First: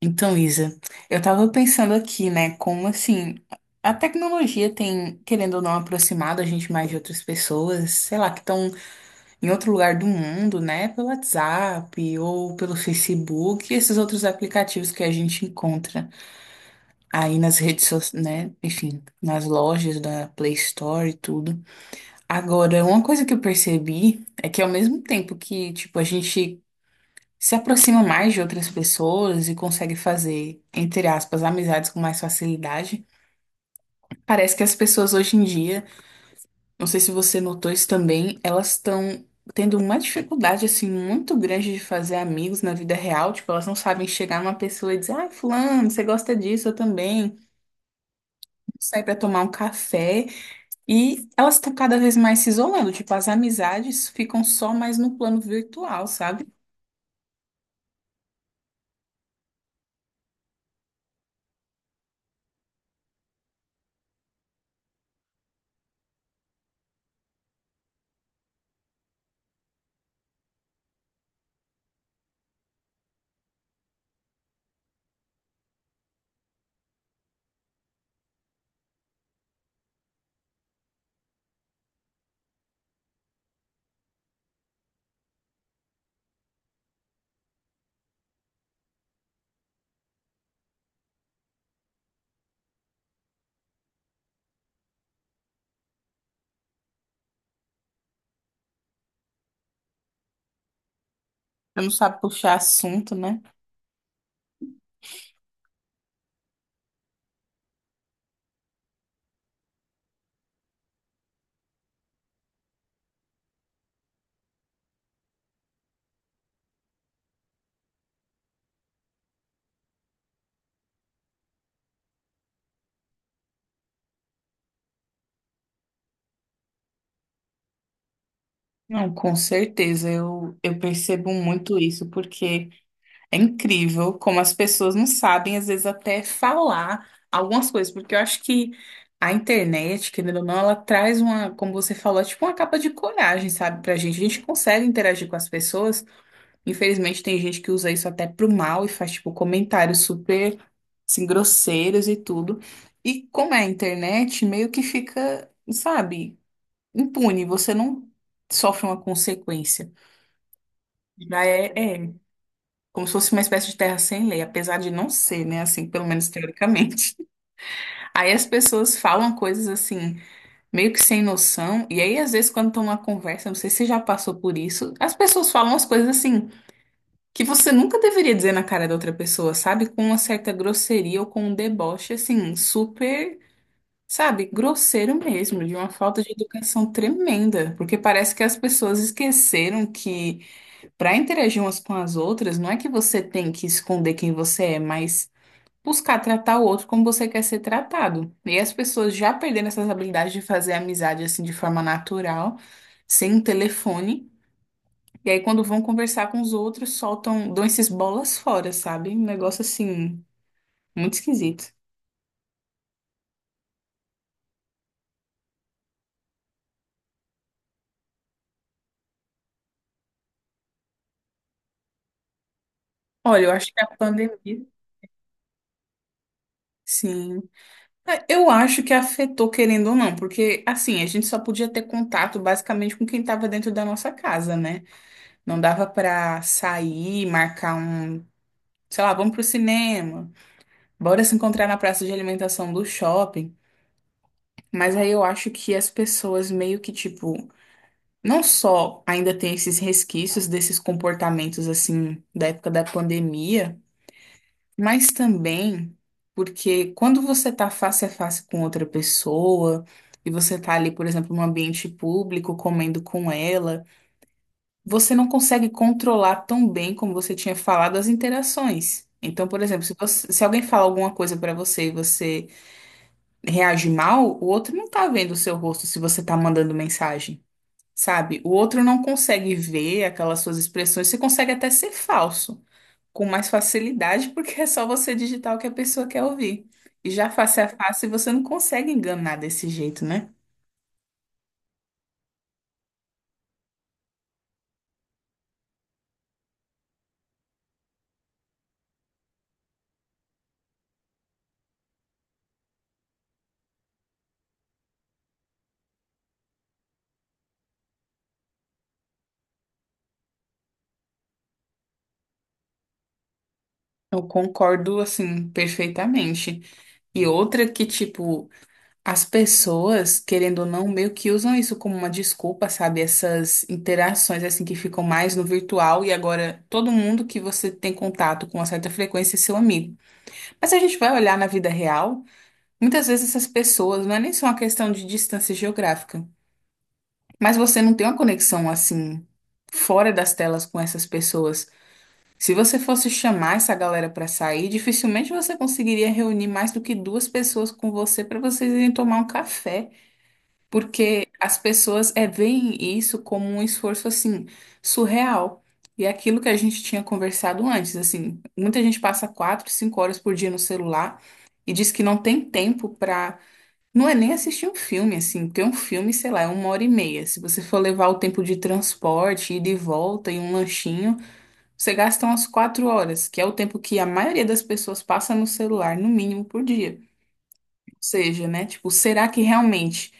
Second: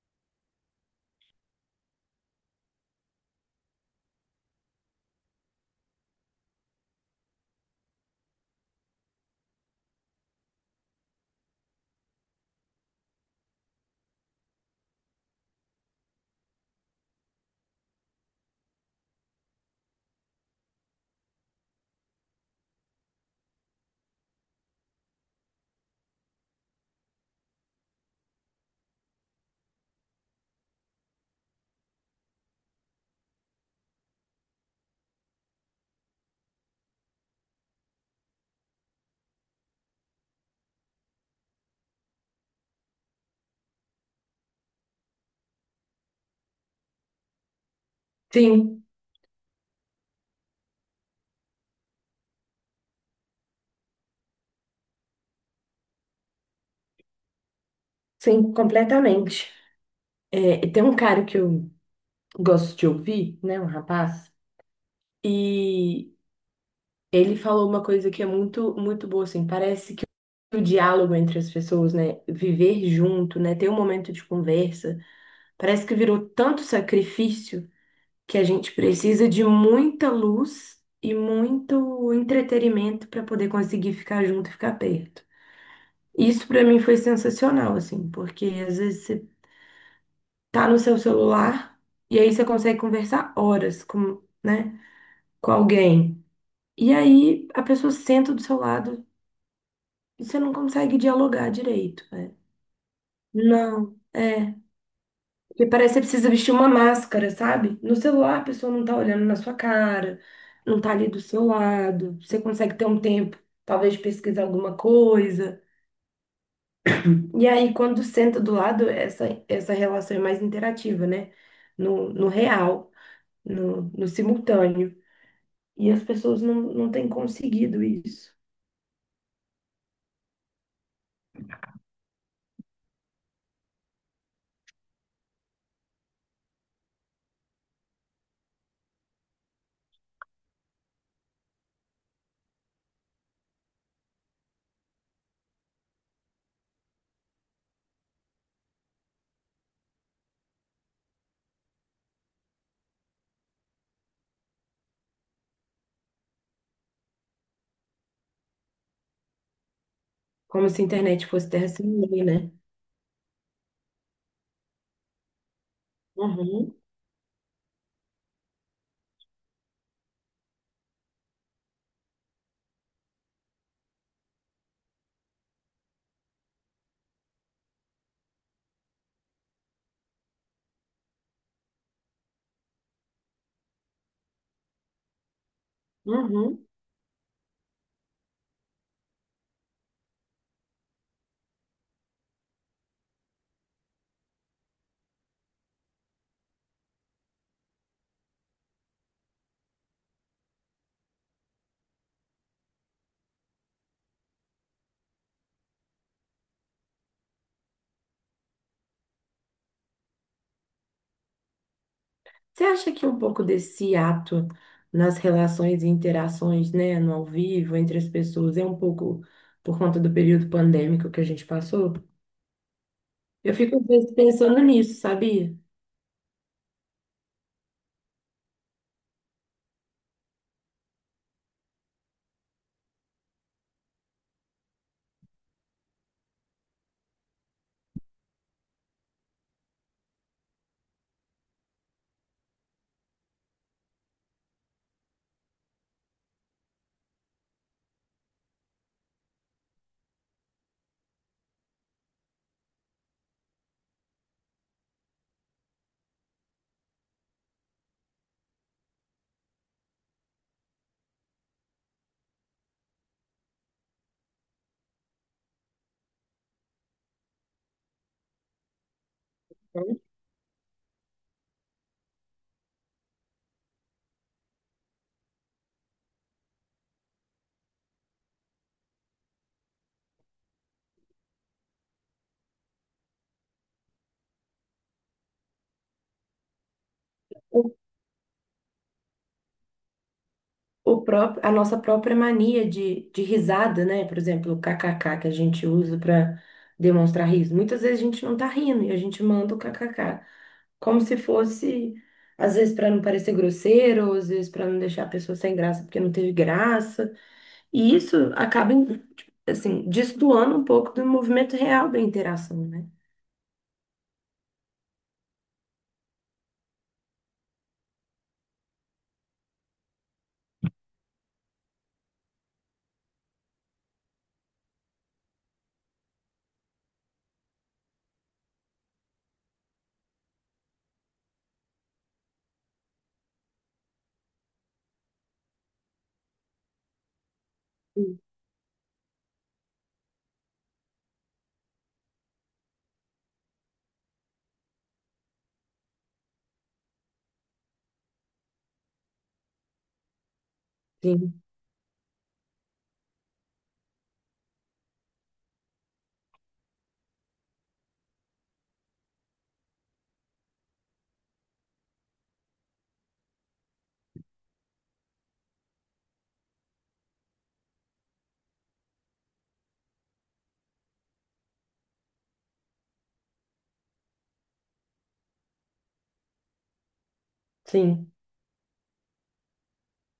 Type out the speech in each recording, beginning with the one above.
Então, Isa, eu tava pensando aqui, né, como assim, a tecnologia tem, querendo ou não, aproximado a gente mais de outras pessoas, sei lá, que estão em outro lugar do mundo, né, pelo WhatsApp ou pelo Facebook, e esses outros aplicativos que a gente encontra aí nas redes sociais, né, enfim, nas lojas da Play Store e tudo. Agora, uma coisa que eu percebi é que ao mesmo tempo que, tipo, a gente se aproxima mais de outras pessoas e consegue fazer, entre aspas, amizades com mais facilidade. Parece que as pessoas hoje em dia, não sei se você notou isso também, elas estão tendo uma dificuldade assim muito grande de fazer amigos na vida real, tipo, elas não sabem chegar numa pessoa e dizer: "Ah, fulano, você gosta disso, eu também." Sim, Sair para tomar um café e elas estão cada vez mais se isolando, tipo, as amizades ficam só mais no plano virtual, sabe? sim, completamente. É, tem um cara que eu gosto de ouvir, né, um rapaz, e ele falou uma coisa que é muito, muito boa, assim, parece que o diálogo entre as pessoas, né, viver junto, né, ter um momento de conversa, parece que virou tanto sacrifício que a gente precisa de muita luz e muito entretenimento para poder conseguir ficar junto e ficar perto. Isso para mim foi sensacional, assim, porque às vezes você tá no seu celular e aí você consegue conversar horas com, né, com alguém. E aí a pessoa senta do seu lado e você não consegue dialogar Ela não direito, sabe né? puxar assunto, né? Não, é. Porque parece que você precisa vestir uma máscara, sabe? No celular a pessoa não tá olhando na sua cara, não tá ali do seu lado. Você consegue ter um tempo, talvez, de pesquisar alguma coisa. E aí, quando senta do lado, essa relação é mais interativa, né? No real, no simultâneo. E as pessoas não têm conseguido isso. Não, com certeza, eu percebo muito isso, porque é incrível como as pessoas não sabem, às vezes, até falar algumas coisas, porque eu acho que a internet, querendo ou não, ela traz uma, como você falou, é tipo uma capa de coragem, sabe, pra gente. A gente consegue interagir com as pessoas, infelizmente, tem gente que usa isso até pro mal e faz, tipo, comentários super, assim, grosseiros e tudo. E como é a internet, meio que fica, sabe, impune, você não sofre uma consequência. Como se a internet Já fosse é, terra sem é lei, né? como se fosse uma espécie de terra sem lei, apesar de não ser, né? Assim, pelo menos Uhum, teoricamente. Aí as pessoas falam coisas assim, meio que sem noção, e aí às vezes quando estão numa conversa, não sei se você já passou por isso, as pessoas falam as coisas assim, que você nunca deveria dizer na cara da outra pessoa, sabe? Com uma certa grosseria ou com um deboche, assim, super. Sabe, grosseiro mesmo, de uma falta de uhum. educação tremenda, porque parece que as pessoas esqueceram que para interagir umas com as outras, não é que você tem que esconder quem você é, mas buscar tratar o outro como você quer ser tratado. E as pessoas já perderam essas habilidades de fazer amizade assim de forma natural, sem telefone. E aí, quando vão conversar com os outros, soltam, dão esses bolas fora, sabe? Um negócio assim, muito esquisito. Você acha que um pouco desse ato nas relações e interações, né, no ao vivo, entre as pessoas, é um pouco por conta do período pandêmico que a gente passou? Olha, eu Eu acho fico que às a vezes pensando pandemia, nisso, sabia? sim. É, eu acho que afetou, querendo ou não, porque assim, a gente só podia ter contato basicamente com quem estava dentro da nossa casa, né? Não dava pra sair, marcar um, sei lá, vamos pro cinema, bora se encontrar na praça de alimentação do shopping. Mas aí eu acho que as pessoas meio que, tipo, não só ainda tem esses resquícios desses comportamentos, assim, da época da pandemia, mas também porque quando você tá face a face com outra pessoa e você tá ali, por exemplo, num ambiente público, comendo com ela. Você não consegue controlar tão bem como você tinha falado as interações. Então, por exemplo, se alguém fala alguma coisa pra você e você reage mal, o outro não tá vendo o seu rosto se você tá mandando mensagem, sabe? O outro não consegue ver aquelas suas expressões. Você consegue até ser falso com mais facilidade, porque é só você digitar o que a pessoa quer ouvir. E já face a face você não consegue enganar desse jeito, né? O próprio, a nossa própria mania de risada, né? Por exemplo, o kkk que a gente usa para demonstrar riso. Muitas vezes a gente não tá rindo e a gente manda o kkk, como se fosse, às vezes para não parecer grosseiro, ou às vezes para não deixar a pessoa sem graça porque não teve graça. E isso acaba, tipo, assim, destoando um pouco do movimento real da interação, né? Eu concordo, assim, perfeitamente. E outra que, tipo, as pessoas, querendo ou não, meio que usam isso como uma desculpa, sabe? Essas interações assim que ficam mais no virtual e agora todo mundo que você tem contato com uma certa frequência é seu amigo. Mas se a gente vai olhar na vida real, muitas vezes essas pessoas não é nem só uma questão de distância geográfica, mas você não tem uma Sim. conexão assim fora das telas com essas pessoas. Se você fosse chamar essa galera para sair, dificilmente você conseguiria reunir mais do que duas pessoas com você para vocês irem tomar um café. Porque Sim, as pessoas é, veem isso como um esforço assim surreal. E é aquilo que a gente tinha conversado antes, assim, muita gente passa 4, 5 horas por dia no celular e diz que não tem tempo pra. Não é nem assistir um filme, assim, porque um filme, sei lá, é uma hora e meia. Se você for levar o tempo de transporte, ida e volta e um lanchinho, você gasta umas 4 horas, que é o tempo que a maioria das pessoas passa no celular, no mínimo, por dia sim. seja, né? Tipo, será que realmente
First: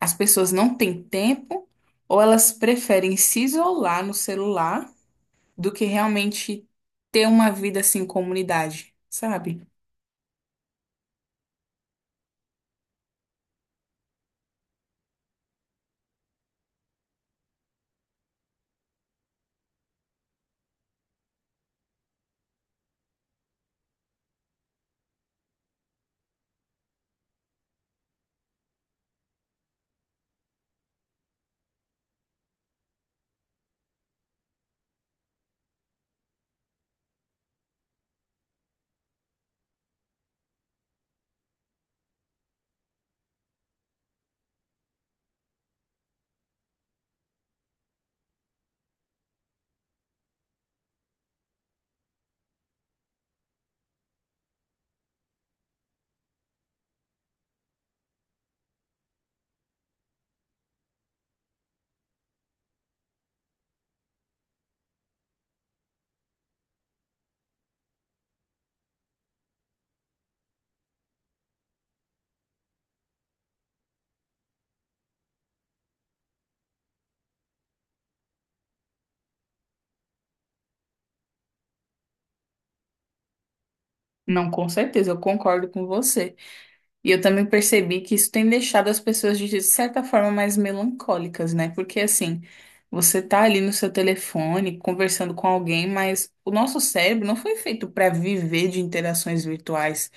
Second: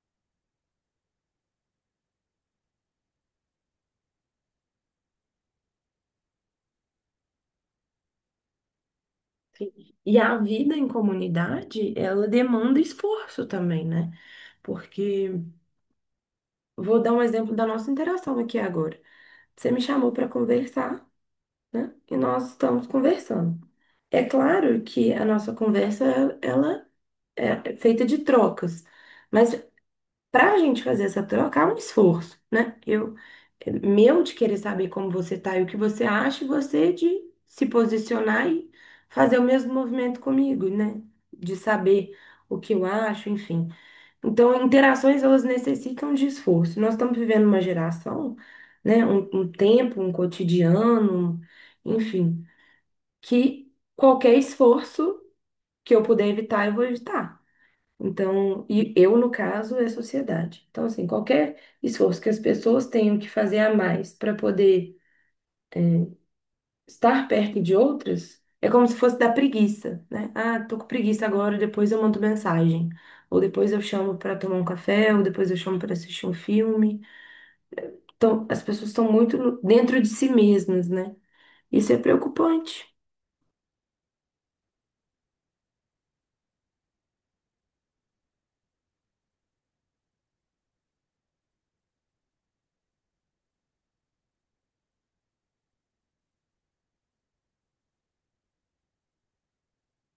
as pessoas não têm tempo ou elas preferem se isolar no celular do que realmente ter uma vida assim em comunidade, sabe? E a vida em comunidade, ela demanda esforço também, né? Porque vou dar um exemplo da nossa interação aqui agora. Você me chamou para conversar, né? E nós estamos conversando. É claro que a nossa conversa, ela é feita de trocas, mas para a gente fazer essa troca, há um esforço, né? Eu, meu de querer saber como você tá e o que você acha, e você de se posicionar e fazer o mesmo movimento comigo, né? De saber o que eu acho, enfim. Então, interações, elas necessitam de esforço. Nós estamos vivendo uma geração, né, um tempo, um cotidiano, enfim, que qualquer esforço que eu puder evitar, eu vou evitar. Então, e eu, no caso, é a sociedade. Então, assim, qualquer esforço que as pessoas tenham que fazer a mais para poder estar perto de outras, é como se fosse da preguiça, né? Ah, tô com preguiça agora, depois eu mando mensagem. Ou depois eu chamo para tomar um café, ou depois eu chamo para assistir um filme. As pessoas estão muito dentro de si mesmas, né? Isso é preocupante. Não, com certeza, eu concordo com você. E eu também percebi que isso tem deixado as pessoas de certa forma mais melancólicas, né? Porque assim, você tá ali no seu telefone conversando com alguém, mas o nosso cérebro não foi feito para viver de interações virtuais,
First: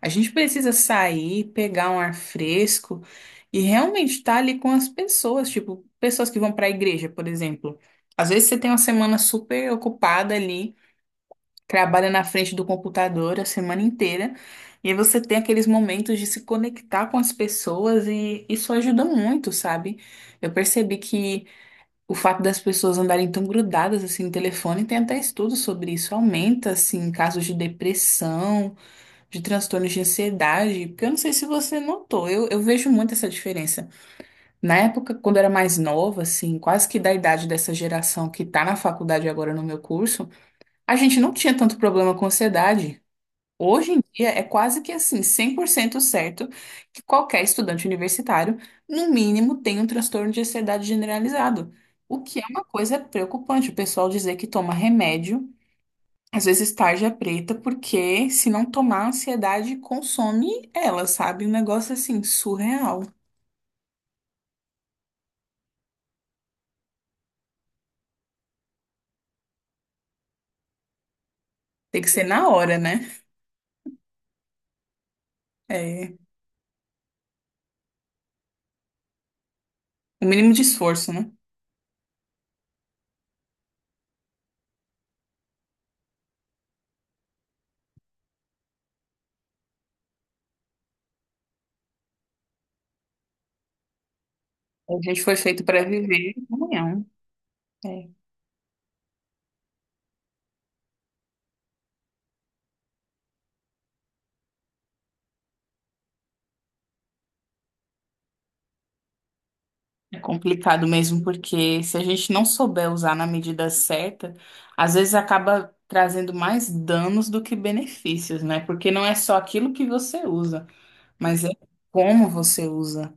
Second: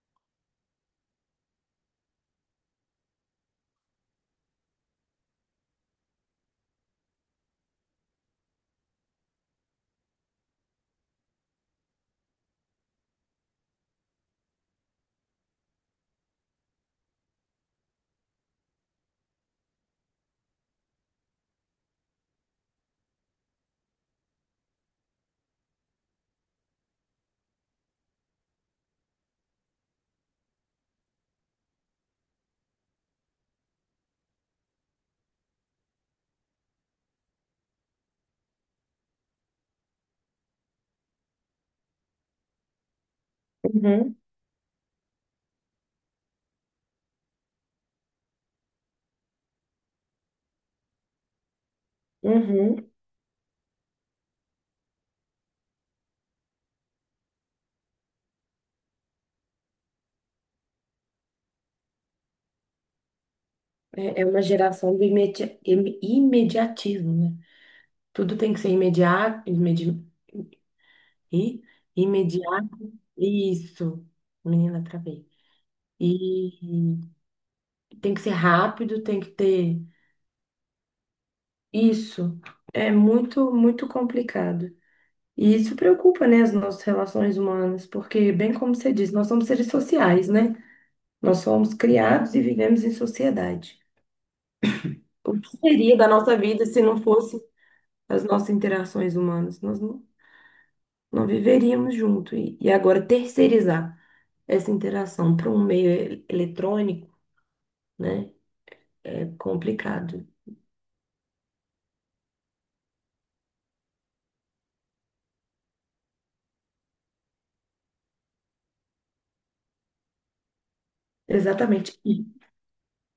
a gente precisa sair, pegar um ar fresco e realmente estar ali com as pessoas, tipo, pessoas que vão para a igreja, por exemplo. Às vezes você tem uma semana super ocupada ali, trabalha na frente do computador a semana inteira, e aí você tem aqueles momentos de se conectar com as pessoas e isso ajuda muito, sabe? Eu percebi que o fato das pessoas andarem tão grudadas assim no telefone, tem até estudos sobre isso, aumenta assim casos de depressão de transtornos de ansiedade, porque eu não sei se você notou, eu vejo muito essa diferença. Na época, quando eu era mais nova, assim, quase que da idade dessa geração que tá na faculdade agora no meu curso, a gente não tinha tanto problema com ansiedade. Hoje em Uhum, dia é quase que assim, 100% certo que qualquer estudante universitário, no mínimo, tem um transtorno de ansiedade generalizado. O que é uma uhum. coisa preocupante, o pessoal dizer que toma remédio às vezes tarja preta, porque se não tomar, a ansiedade consome ela, sabe? Um negócio assim, surreal. É, é uma geração do imediatismo, né? Tudo tem que ser imediato, e- Tem que ser na hora, imediato, né? isso, menina, travei. É, E e tem que ser rápido, tem que ter o mínimo de esforço, né? isso. É muito, muito complicado. E isso preocupa, né, as nossas relações humanas, porque, bem como você disse, nós somos seres sociais, né? Nós somos criados e vivemos em sociedade. A gente O foi que feito para seria da viver nossa vida se não amanhã. fosse É. as nossas interações humanas? Nós não, Não viveríamos junto. E agora, terceirizar essa interação para um meio eletrônico, né, é É complicado. complicado mesmo, porque se a gente não souber usar na medida certa, às vezes acaba trazendo mais danos do que benefícios, né? Porque não é só aquilo que você usa, mas é Exatamente. Como você usa,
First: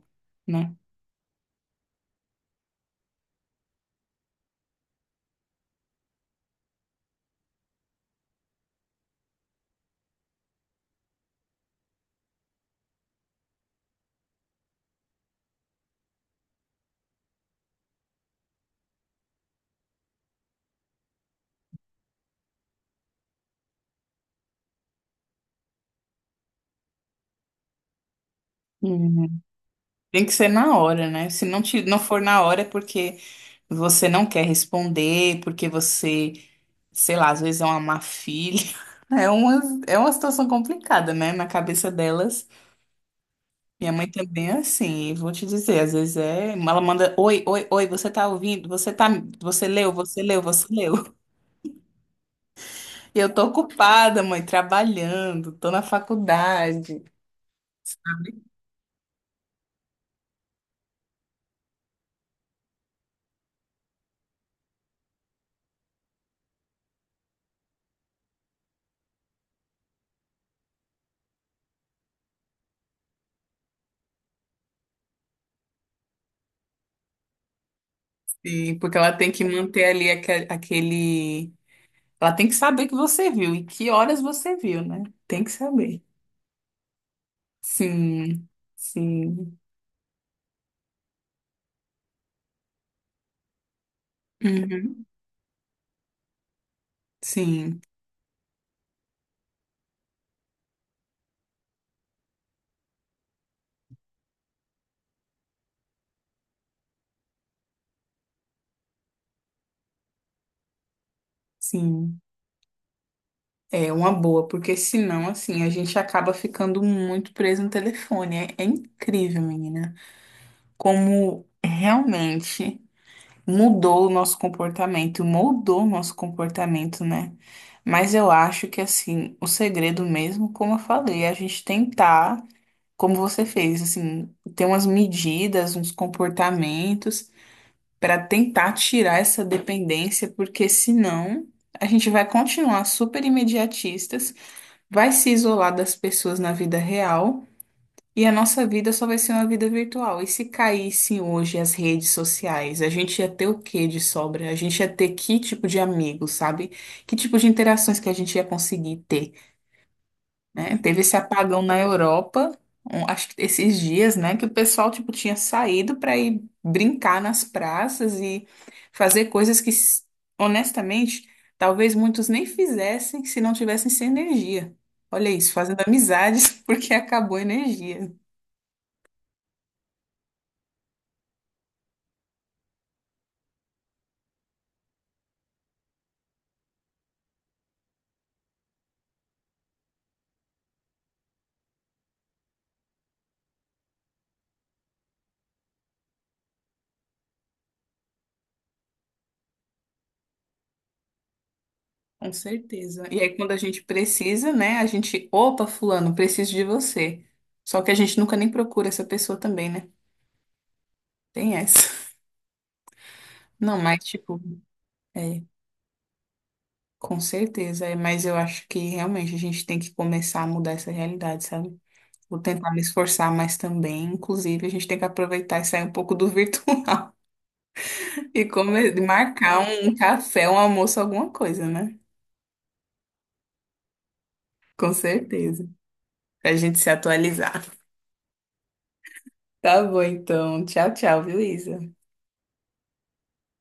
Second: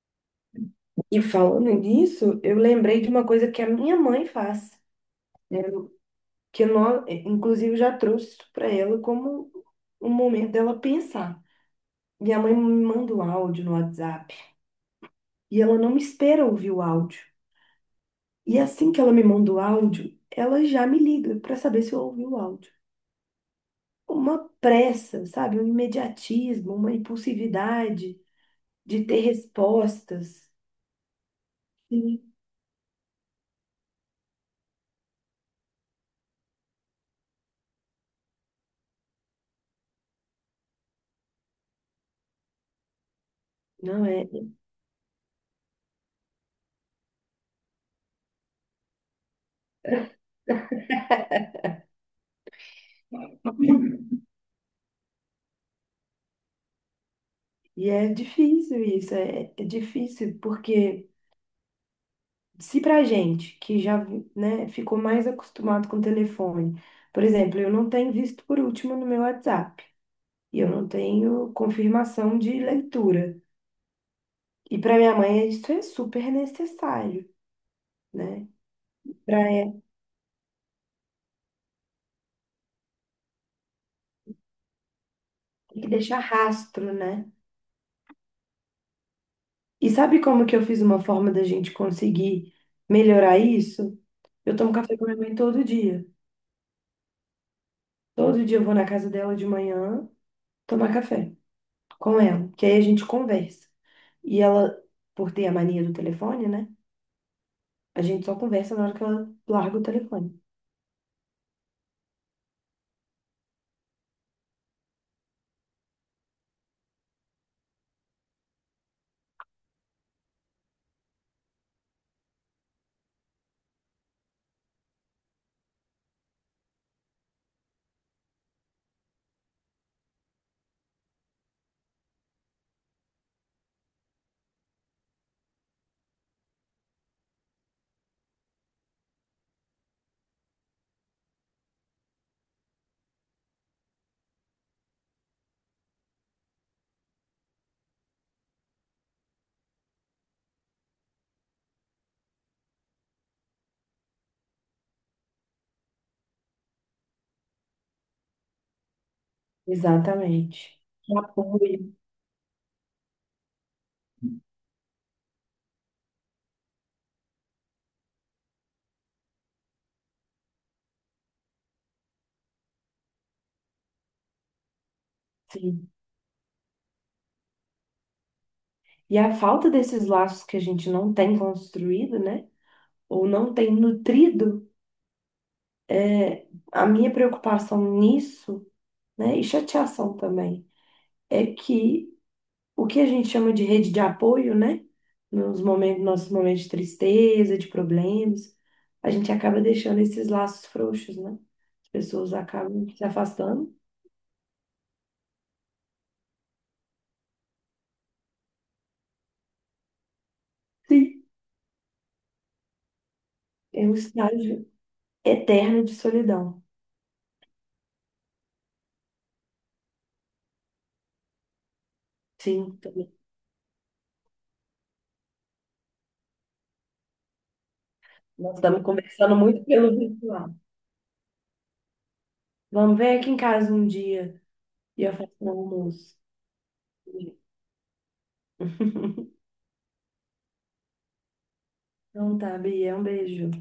né? E falando nisso, eu lembrei de uma coisa que a minha mãe faz, que nós, inclusive, eu já trouxe isso para ela como um momento dela pensar. Minha mãe me manda um áudio no WhatsApp e ela não me espera ouvir o áudio. E assim que ela me manda o áudio, ela já me liga para saber se eu ouvi o áudio. Uma pressa, sabe? Um imediatismo, uma impulsividade de ter Uhum. Tem que respostas. ser na hora, né? Se não, não for Sim. na hora é porque você não quer responder, porque você, sei lá, às vezes é uma má filha. É uma, é uma situação complicada, né? Na cabeça delas. Minha Não mãe é? também é assim, e vou te dizer, às vezes é. Ela manda, oi, oi, oi, você tá ouvindo? Você tá, você leu, você leu, você leu. E eu tô ocupada, mãe, trabalhando, tô na faculdade. E é difícil isso, é, é difícil porque se pra gente que já, né, ficou mais acostumado com telefone, por exemplo, eu não tenho visto por último no meu WhatsApp e eu não tenho confirmação de leitura. E para minha mãe isso é super necessário, né? Sim, porque ela tem Para que manter ali aquele. Ela tem que saber que você viu e que horas você viu, né? Tem que tem que saber. deixar rastro, né? Sim, sim. E sabe como que eu fiz uma forma da gente conseguir melhorar isso? Eu tomo café Uhum. com minha mãe todo dia. Sim, Todo dia eu vou na casa dela de manhã tomar café com ela, que aí a gente conversa. E ela, por ter a mania do telefone, né? A gente só conversa na hora que ela larga o telefone. sim. É uma boa, porque senão, assim, a gente acaba ficando muito preso no telefone. É, é incrível, menina, como realmente mudou o nosso comportamento, moldou o nosso comportamento, né? Mas eu acho que, assim, o segredo mesmo, como eu falei, é a gente tentar. Como você fez, assim, ter umas medidas, uns comportamentos para tentar tirar essa dependência, porque senão a gente vai continuar super imediatistas, vai se isolar das pessoas na vida real e a nossa vida só vai ser uma vida virtual. E se caíssem hoje as redes sociais, a gente ia ter o que de sobra? A gente ia ter que tipo de amigos, sabe? Que tipo de interações que a gente ia conseguir ter? Né? Exatamente. Teve esse E apagão na apoio, Europa, acho que esses dias, né, que o pessoal tipo tinha saído para ir brincar nas praças e fazer coisas que, honestamente, talvez muitos nem fizessem se não tivessem sem energia. Olha isso, fazendo sim. amizades porque acabou a energia. E a falta desses laços que a gente não tem construído, né? Ou não tem nutrido, é, a minha preocupação nisso. Né? E chateação também. É que o que a gente chama de rede de apoio, né? Nos momentos, nossos momentos de tristeza, de problemas, a gente acaba deixando esses laços frouxos, né? As Com pessoas acabam certeza. se E aí, quando a afastando. gente precisa, né? A gente, opa, fulano, preciso de você. Só que a gente nunca nem procura essa pessoa também, né? Sim. Tem essa. Não, É um mas tipo, estágio é. eterno de solidão. Com certeza, é, mas eu acho que realmente a gente tem que começar a mudar essa realidade, sabe? Vou tentar Sim, me também. esforçar mas também. Inclusive, a gente tem que aproveitar e sair um pouco do virtual e Nós estamos conversando marcar muito um pelo café, virtual. um almoço, alguma coisa, né? Vamos ver aqui em casa um dia Com e eu faço um certeza. almoço. Pra gente se atualizar. Tá bom, então. Tchau, tchau, viu, Isa? Então tá, Bia, um beijo.